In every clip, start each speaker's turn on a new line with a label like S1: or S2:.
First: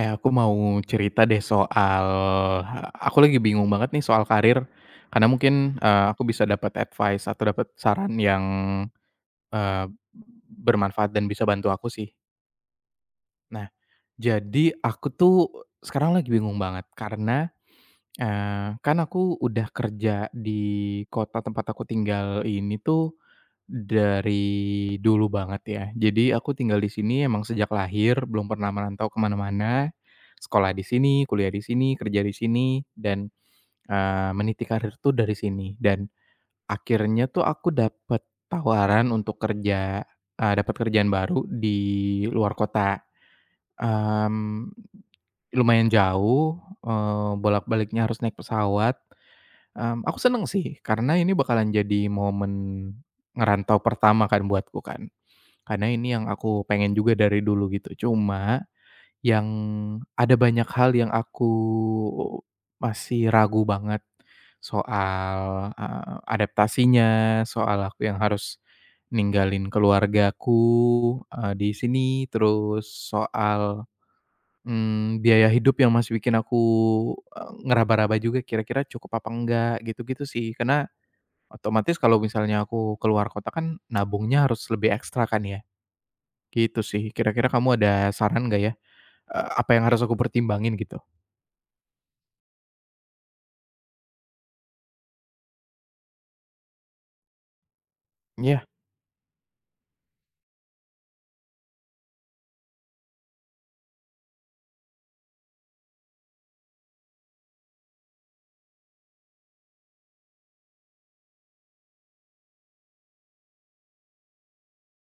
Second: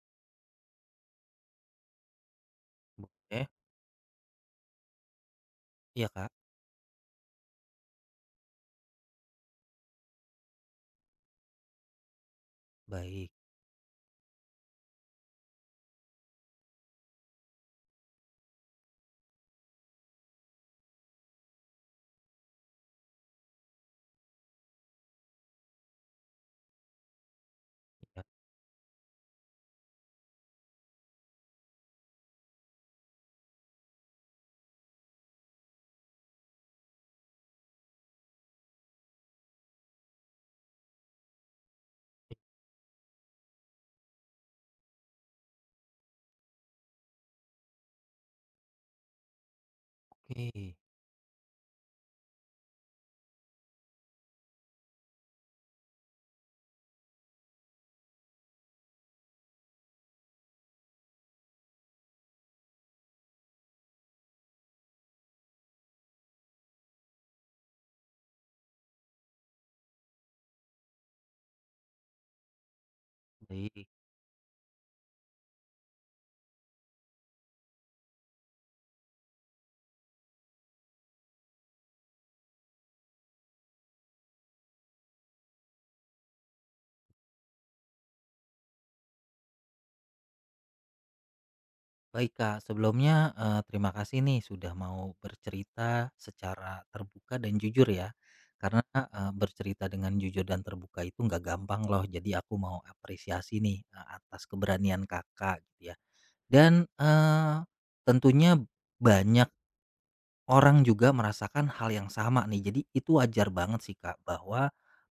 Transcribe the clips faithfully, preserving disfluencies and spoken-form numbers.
S1: Eh, aku mau cerita deh soal aku lagi
S2: Eh,
S1: bingung banget nih soal karir, karena mungkin, eee,
S2: iya
S1: aku
S2: Kak,
S1: bisa dapat advice atau dapat saran yang, eee, bermanfaat dan bisa bantu aku sih.
S2: baik,
S1: Nah, jadi aku tuh sekarang lagi bingung banget karena, eee, kan aku udah kerja di kota tempat aku tinggal ini tuh dari dulu banget ya. Jadi aku tinggal di sini emang sejak lahir,
S2: ya
S1: belum pernah merantau kemana mana. Sekolah di sini, kuliah di sini, kerja di sini, dan, eee, meniti karir tuh dari sini. Dan akhirnya tuh aku dapat tawaran untuk kerja, eee, dapet kerjaan baru di luar kota, mmm, lumayan jauh, eee, bolak-baliknya harus naik pesawat, mmm, aku seneng
S2: oke,
S1: sih karena ini bakalan jadi momen ngerantau pertama kan buatku kan. Karena ini yang aku pengen juga dari dulu gitu. Cuma, yang ada banyak hal yang aku masih ragu banget soal, eee, adaptasinya, soal aku yang harus ninggalin keluargaku, eee, di sini, terus soal,
S2: baik.
S1: mmm, biaya hidup yang masih bikin aku, eee, ngeraba-raba juga kira-kira cukup apa enggak, gitu-gitu sih. Karena otomatis kalau misalnya aku keluar kota kan nabungnya harus lebih ekstra kan ya. Gitu sih, kira-kira kamu ada saran nggak ya, eee, apa yang harus aku pertimbangin gitu?
S2: Baik Kak, sebelumnya, eee, terima kasih nih sudah mau bercerita secara terbuka dan jujur ya,
S1: Iya.
S2: karena, eee, bercerita dengan jujur dan terbuka itu nggak gampang loh, jadi aku mau apresiasi nih, eee, atas keberanian Kakak gitu ya. Dan, eee, tentunya banyak orang juga merasakan hal yang sama nih, jadi itu wajar banget sih Kak, bahwa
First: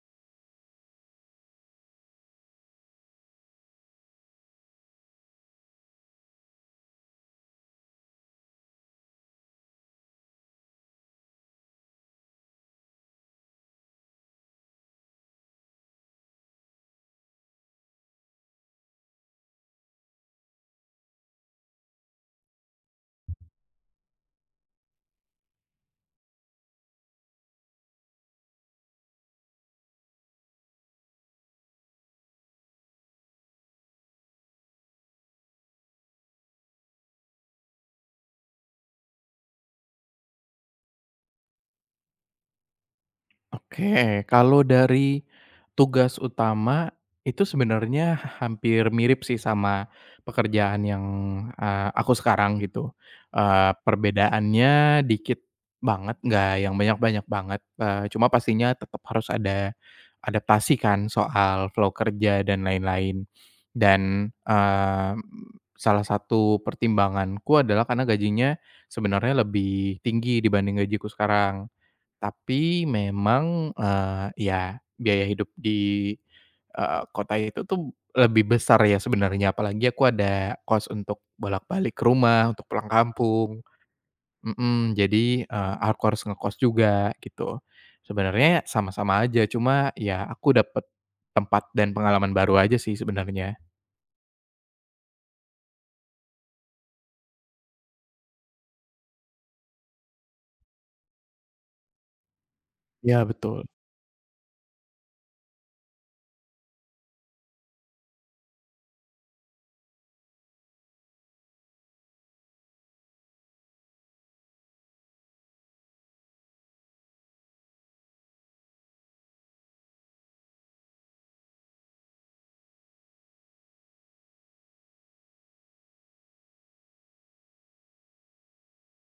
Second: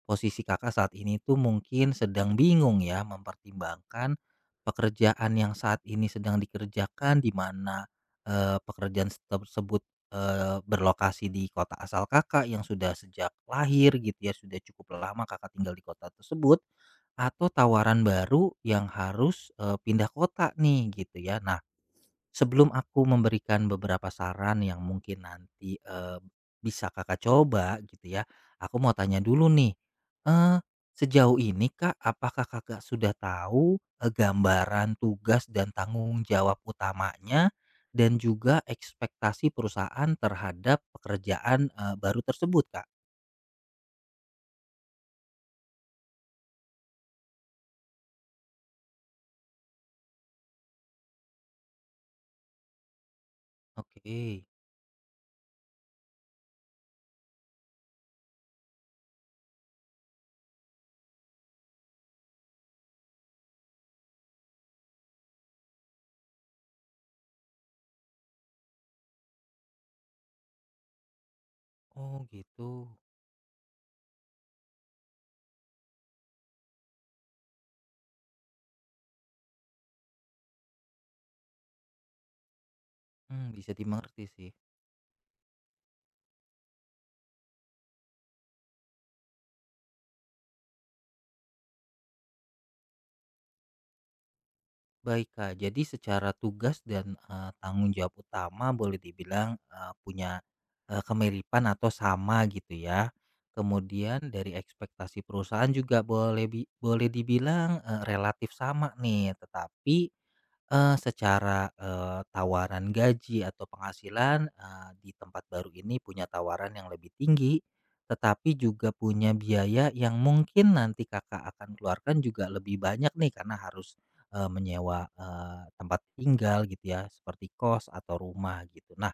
S2: posisi Kakak saat ini tuh mungkin sedang bingung ya mempertimbangkan pekerjaan yang saat ini sedang dikerjakan di mana, eee, pekerjaan tersebut, eee, berlokasi di kota asal Kakak yang sudah sejak lahir gitu ya, sudah cukup lama Kakak tinggal di kota tersebut, atau tawaran baru yang harus, eee, pindah kota nih gitu ya. Nah, sebelum aku memberikan beberapa saran yang mungkin nanti, eee, bisa Kakak coba gitu ya, aku mau tanya dulu nih, eee, sejauh ini Kak, apakah Kakak sudah tahu, eee, gambaran tugas dan tanggung jawab utamanya dan juga ekspektasi perusahaan terhadap pekerjaan, eee, baru tersebut Kak?
S1: Oke, kalau dari tugas utama itu sebenarnya hampir mirip sih sama pekerjaan yang, eee, aku sekarang gitu, eee,
S2: Oke.
S1: perbedaannya dikit banget, nggak yang banyak-banyak banget, eee, cuma pastinya tetap harus ada adaptasi kan soal flow kerja dan lain-lain. Dan, eee, salah satu pertimbanganku adalah karena gajinya sebenarnya lebih tinggi dibanding gajiku sekarang.
S2: Oh gitu.
S1: Tapi memang, eee, ya biaya hidup di, eee, kota itu tuh lebih besar ya sebenarnya, apalagi aku ada kos untuk bolak-balik ke rumah, untuk pulang
S2: Mmm,
S1: kampung.
S2: bisa dimengerti sih.
S1: Mhm, jadi, eee, aku harus ngekos juga gitu. Sebenarnya sama-sama aja, cuma ya aku dapet tempat dan pengalaman baru aja sih sebenarnya.
S2: Baik Kak, jadi secara tugas dan eh, tanggung jawab utama boleh dibilang eh, punya eh, kemiripan atau sama gitu ya.
S1: Ya betul.
S2: Kemudian dari ekspektasi perusahaan juga boleh bi- boleh dibilang eh, relatif sama nih, tetapi eh, secara eh, tawaran gaji atau penghasilan eh, di tempat baru ini punya tawaran yang lebih tinggi, tetapi juga punya biaya yang mungkin nanti kakak akan keluarkan juga lebih banyak nih karena harus Eee, menyewa, eee, tempat tinggal gitu ya, seperti kos atau rumah gitu. Nah,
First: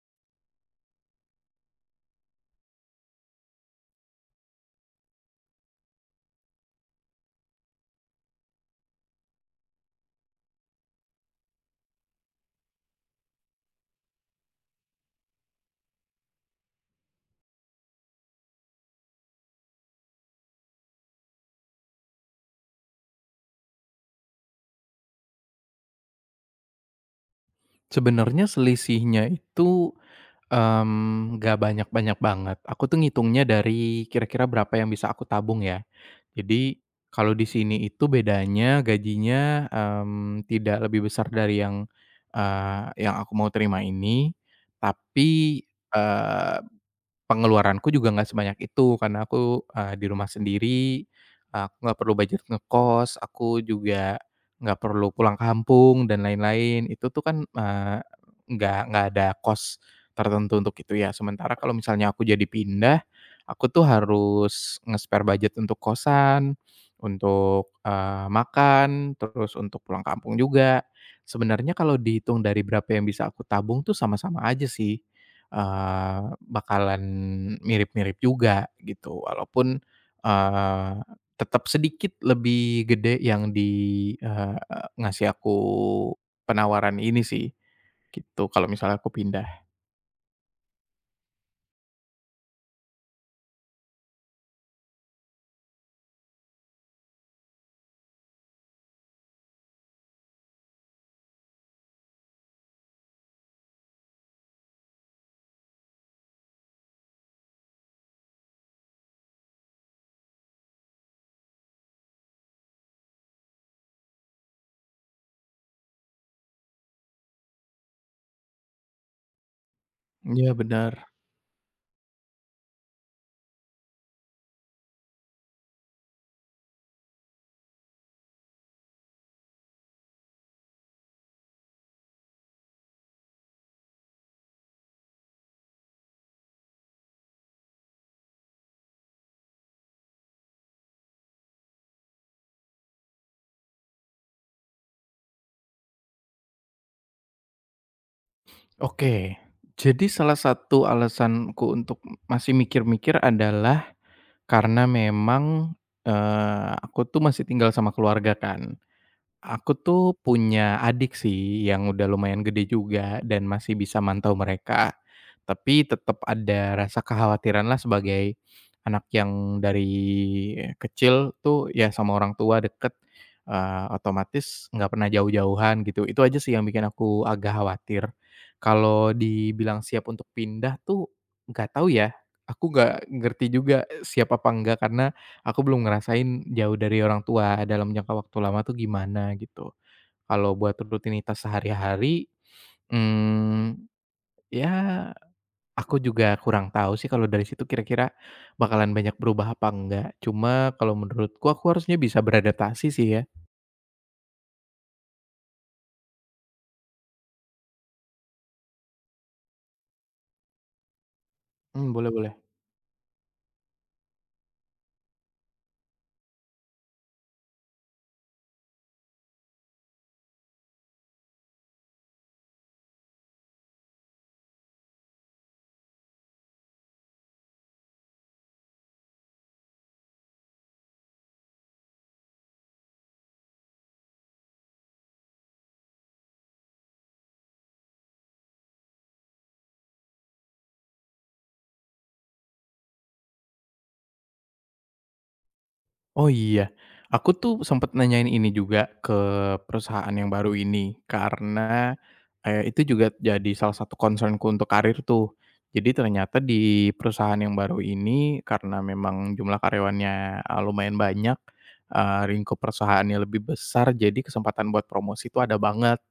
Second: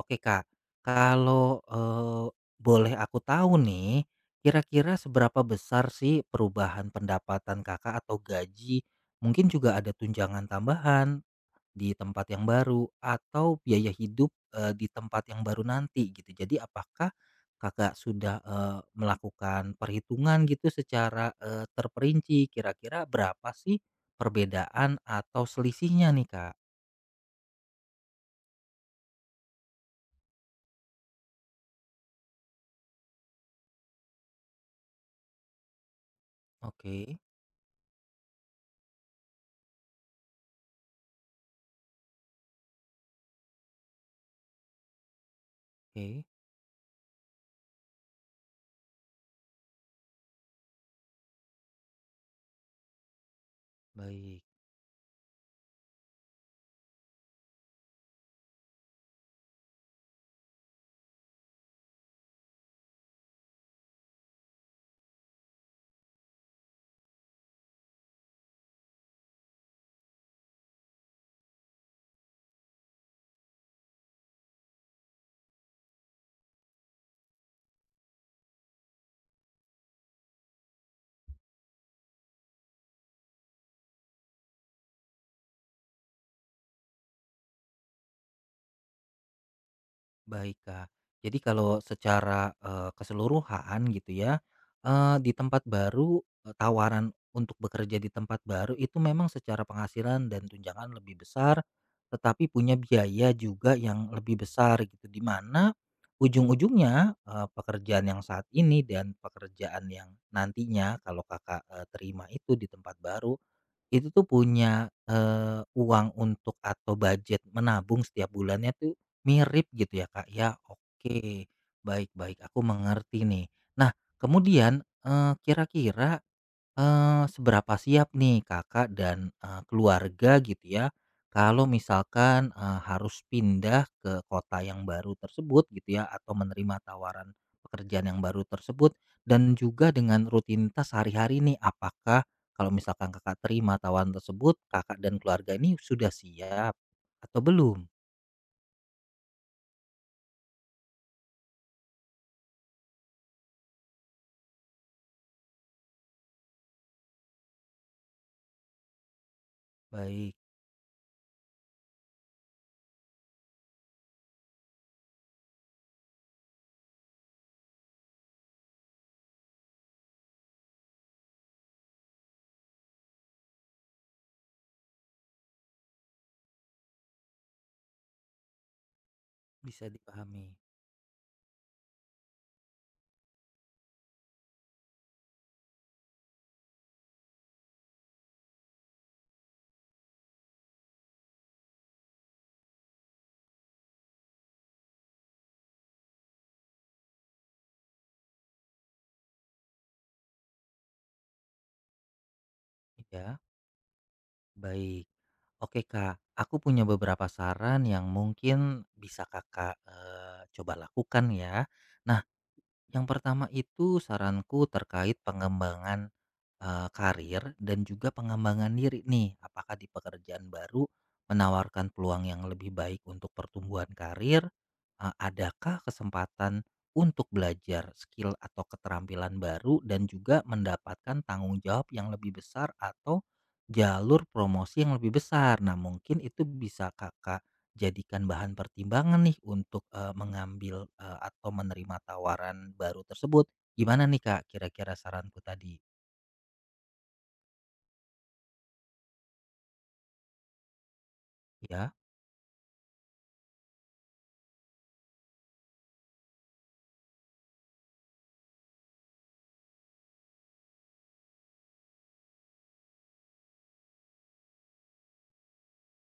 S2: oke Kak, kalau, eee, boleh aku tahu nih, kira-kira seberapa besar sih perubahan pendapatan Kakak atau gaji? Mungkin juga ada tunjangan tambahan di tempat yang baru atau biaya hidup, eee, di tempat yang baru nanti gitu. Jadi apakah Kakak sudah, eee, melakukan perhitungan gitu secara, eee, terperinci kira-kira berapa sih perbedaan atau selisihnya nih, Kak?
S1: Sebenarnya selisihnya itu, mmm, nggak banyak-banyak banget. Aku tuh ngitungnya dari kira-kira berapa yang bisa aku tabung ya. Jadi,
S2: Oke
S1: kalau di sini itu bedanya gajinya, mmm, tidak lebih besar dari yang, eee, yang aku mau terima ini, tapi,
S2: oke,
S1: pengeluaranku juga nggak sebanyak itu, karena aku, eee, di rumah sendiri, aku nggak perlu budget ngekos, aku juga
S2: baik.
S1: nggak perlu pulang kampung dan lain-lain. Itu tuh kan, eee, nggak nggak ada kos tertentu untuk itu ya. Sementara kalau misalnya aku jadi pindah, aku tuh harus nge-spare budget untuk kosan, untuk, eee, makan, terus untuk pulang kampung juga. Sebenarnya kalau dihitung dari berapa yang bisa aku tabung tuh sama-sama aja sih. Eee, bakalan mirip-mirip juga gitu walaupun, eee, tetap sedikit lebih gede yang di, eee, ngasih aku penawaran ini sih, gitu kalau misalnya aku pindah.
S2: Baik, Kak. Jadi kalau secara, eee, keseluruhan gitu ya, eee, di tempat baru, eee, tawaran untuk bekerja di tempat baru itu memang secara penghasilan dan tunjangan lebih besar, tetapi punya biaya juga yang lebih besar gitu, di mana ujung-ujungnya, eee, pekerjaan yang saat ini dan pekerjaan yang nantinya kalau Kakak, eee, terima itu di tempat baru, itu tuh punya, eee, uang untuk atau budget menabung setiap bulannya tuh mirip gitu ya, Kak,
S1: Iya
S2: ya?
S1: benar.
S2: Oke, baik baik, aku mengerti nih. Nah, kemudian, eee, kira-kira Eee, seberapa siap nih Kakak dan, eee, keluarga gitu ya, kalau misalkan, eee, harus pindah ke kota yang baru tersebut gitu ya, atau menerima tawaran pekerjaan yang baru tersebut, dan juga dengan rutinitas sehari-hari nih, apakah kalau misalkan Kakak terima tawaran tersebut, Kakak dan keluarga ini sudah siap atau belum?
S1: Oke, jadi salah satu alasanku untuk masih mikir-mikir adalah karena memang, eee, aku tuh masih tinggal sama keluarga kan. Aku tuh
S2: Baik,
S1: punya adik sih yang udah lumayan gede juga dan masih bisa mantau mereka. Tapi tetap ada rasa kekhawatiran lah sebagai anak yang dari kecil tuh ya sama orang tua deket, eee, otomatis nggak pernah jauh-jauhan gitu. Itu aja sih yang bikin aku agak khawatir. Kalau dibilang
S2: bisa
S1: siap untuk
S2: dipahami.
S1: pindah tuh nggak tahu ya, aku nggak ngerti juga siap apa enggak karena aku belum ngerasain jauh dari orang tua dalam jangka waktu lama tuh gimana gitu. Kalau buat rutinitas sehari-hari, mmm, ya aku juga kurang tahu sih kalau dari situ kira-kira bakalan banyak berubah apa enggak. Cuma kalau menurutku aku harusnya bisa beradaptasi sih ya.
S2: Ya? Baik. Oke, Kak. Aku punya beberapa saran yang mungkin bisa Kakak, eee, coba lakukan ya.
S1: Mmm, boleh
S2: Nah,
S1: boleh.
S2: yang pertama itu saranku terkait pengembangan, eee, karir dan juga pengembangan diri nih. Apakah di pekerjaan baru menawarkan peluang yang lebih baik untuk pertumbuhan karir? Eee, adakah kesempatan untuk belajar skill atau keterampilan baru dan juga mendapatkan tanggung jawab yang lebih besar atau jalur promosi yang lebih besar? Nah, mungkin itu bisa Kakak jadikan bahan pertimbangan nih untuk, eee, mengambil, eee, atau menerima tawaran baru tersebut. Gimana nih, Kak, kira-kira saranku tadi?
S1: Oh iya, aku tuh sempat nanyain ini juga ke perusahaan yang baru ini
S2: Ya?
S1: karena, eee, itu juga jadi salah satu concernku untuk karir tuh. Jadi ternyata di perusahaan yang baru ini karena memang jumlah karyawannya, eee, lumayan banyak, eee, lingkup perusahaannya lebih besar jadi kesempatan buat promosi itu ada banget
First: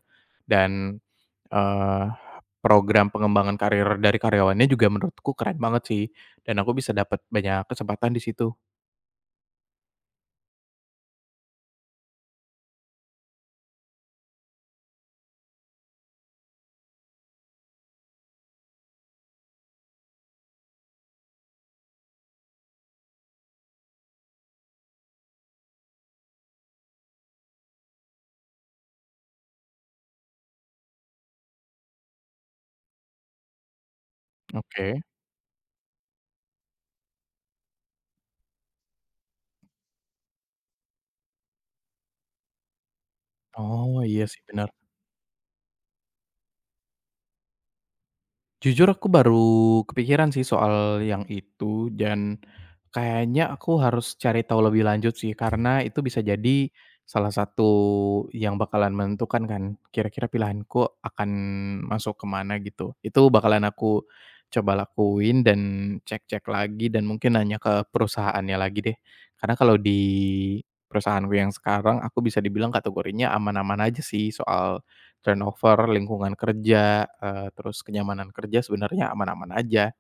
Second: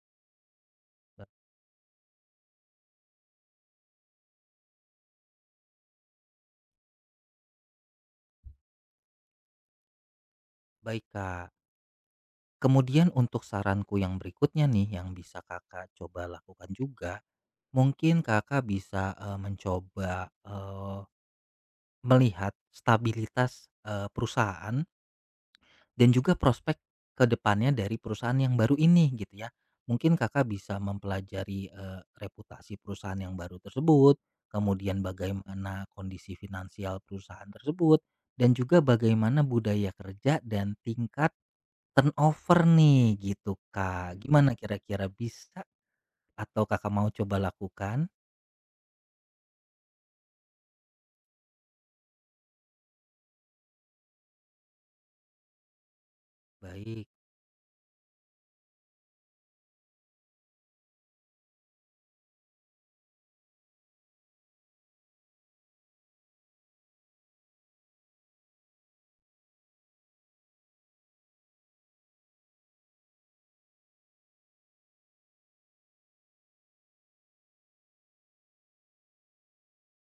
S1: dan,
S2: Ba
S1: eee, program pengembangan karir dari karyawannya juga menurutku keren banget sih dan aku bisa dapat banyak kesempatan di situ.
S2: Baik, Kak. Kemudian untuk saranku yang berikutnya nih yang bisa Kakak coba lakukan juga, mungkin Kakak bisa, eee, mencoba, eee, melihat stabilitas, eee, perusahaan dan juga prospek ke depannya dari perusahaan yang baru ini gitu ya. Mungkin Kakak bisa mempelajari, eee, reputasi perusahaan yang baru tersebut,
S1: Oke.
S2: kemudian bagaimana kondisi finansial perusahaan tersebut, dan juga bagaimana budaya kerja dan tingkat turnover nih gitu,
S1: Oh, iya
S2: Kak.
S1: sih
S2: Gimana
S1: benar.
S2: kira-kira bisa atau Kakak mau coba lakukan?
S1: Jujur aku baru kepikiran sih soal yang itu dan kayaknya aku harus cari tahu lebih lanjut sih karena itu bisa jadi
S2: Baik,
S1: salah satu yang bakalan menentukan kan kira-kira pilihanku akan masuk kemana gitu. Itu bakalan aku coba lakuin dan cek-cek lagi dan mungkin nanya ke perusahaannya lagi deh. Karena kalau di perusahaanku yang sekarang aku bisa dibilang kategorinya aman-aman aja sih soal turnover, lingkungan kerja, eee, terus kenyamanan kerja sebenarnya aman-aman aja.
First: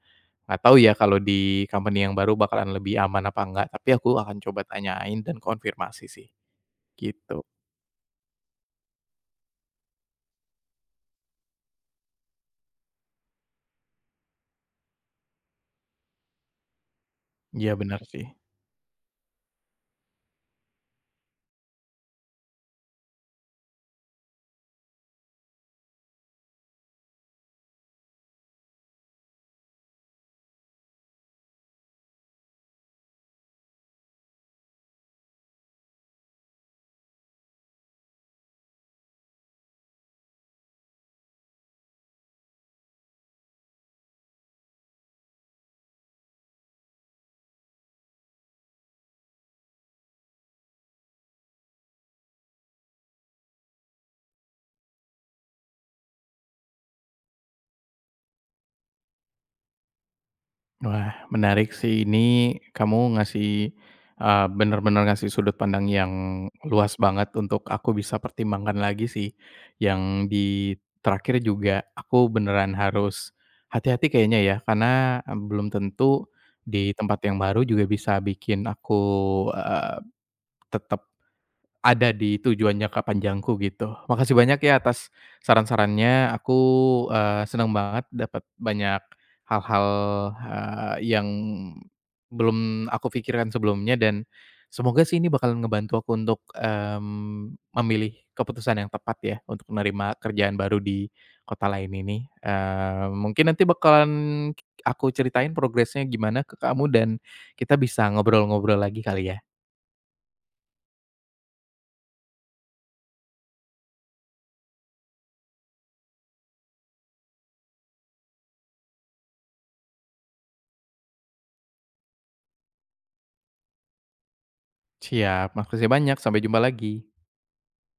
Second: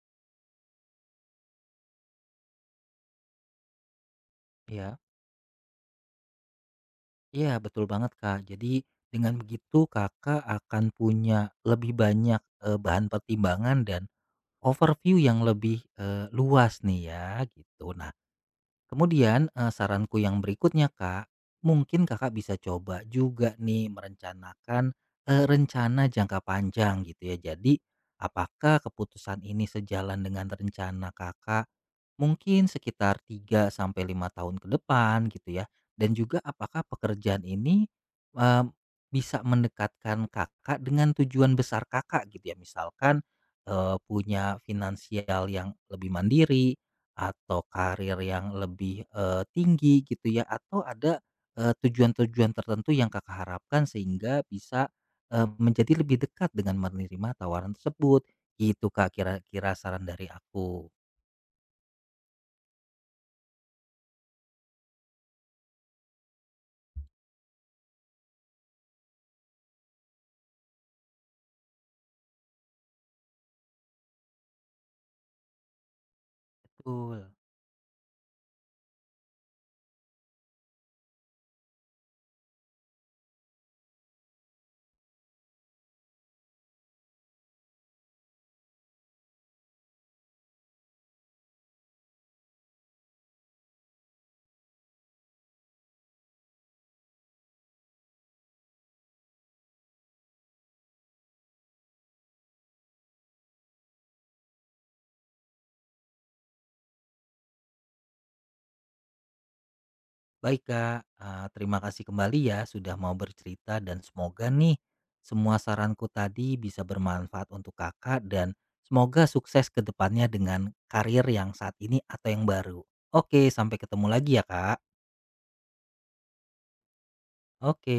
S1: Nggak tahu ya kalau di company yang baru bakalan lebih aman apa enggak, tapi aku akan coba
S2: ya.
S1: tanyain dan konfirmasi sih, gitu.
S2: Iya, betul banget, Kak. Jadi dengan begitu Kakak akan punya lebih banyak, eee, bahan pertimbangan dan overview yang lebih, eee, luas nih ya
S1: Iya
S2: gitu.
S1: benar
S2: Nah,
S1: sih.
S2: Kemudian, eee, saranku yang berikutnya, Kak, mungkin Kakak bisa coba juga nih merencanakan, eee, rencana jangka panjang gitu ya. Jadi, apakah keputusan ini sejalan dengan rencana Kakak mungkin sekitar tiga sampai lima tahun ke depan gitu ya, dan juga apakah pekerjaan ini, eee, bisa mendekatkan Kakak dengan tujuan besar Kakak gitu ya. Misalkan, eee, punya finansial yang lebih mandiri, atau karir yang lebih, eee, tinggi gitu ya atau ada, eee, tujuan-tujuan tertentu yang Kakak harapkan sehingga bisa, eee, menjadi lebih dekat dengan menerima tawaran tersebut, gitu Kak kira-kira saran dari aku.
S1: Wah, menarik sih ini kamu ngasih, eee, bener-bener ngasih sudut pandang yang luas banget untuk aku bisa pertimbangkan lagi sih. Yang di terakhir juga aku beneran harus hati-hati kayaknya ya, karena, belum tentu di
S2: Betul.
S1: tempat yang baru juga bisa bikin aku, tetap ada di tujuan jangka panjangku gitu. Makasih banyak ya atas saran-sarannya, aku, eee, senang banget dapat banyak hal-hal, eee, yang belum aku pikirkan sebelumnya dan semoga sih ini bakalan ngebantu aku untuk, mmm, memilih keputusan yang tepat ya untuk menerima kerjaan baru di kota lain ini. Eee, mungkin nanti bakalan aku ceritain progresnya gimana ke kamu dan kita bisa ngobrol-ngobrol lagi kali ya?
S2: Baik Kak, eee, terima kasih kembali ya sudah mau bercerita dan semoga nih, semua saranku tadi bisa bermanfaat untuk Kakak dan semoga sukses ke depannya dengan karir yang saat ini atau yang baru. Oke, sampai ketemu lagi ya Kak.
S1: Siap, makasih banyak, sampai jumpa lagi.
S2: Oke.